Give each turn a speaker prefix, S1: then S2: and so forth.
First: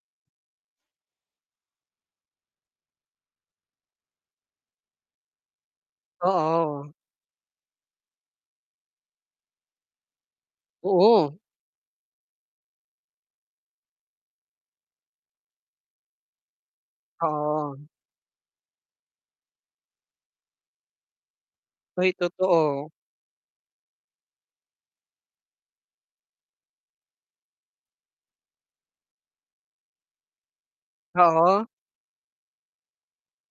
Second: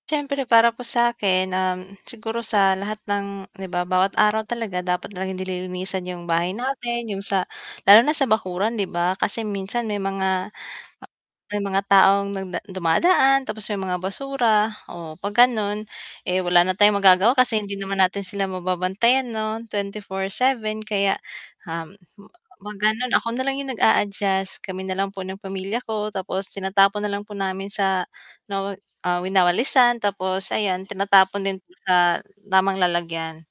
S1: Siyempre para po sa'kin, um, siguro sa lahat ng 'di ba, bawat araw talaga dapat lang nililinisan 'yung bahay
S2: Oo.
S1: natin, 'yung sa lalo na sa bakuran 'di ba? Kasi minsan may mga ah,
S2: Oo.
S1: may mga taong nagda dumadaan, tapos may mga basura, o 'pag gano'n, eh, wala na tayong magagawa kasi hindi
S2: Oo.
S1: naman natin sila mababantayan 'no, 24/7. Kaya, um,
S2: Ay,
S1: hmm, 'pag
S2: totoo.
S1: gano'n ako nalang 'yung nag-a-adjust, kami nalang po ng pamilya ko. Tapos tinatapon nalang po namin sa nawa ah, winawalisan tapos ayan tinatapon din
S2: Oo.
S1: po sa tamang lalagyan.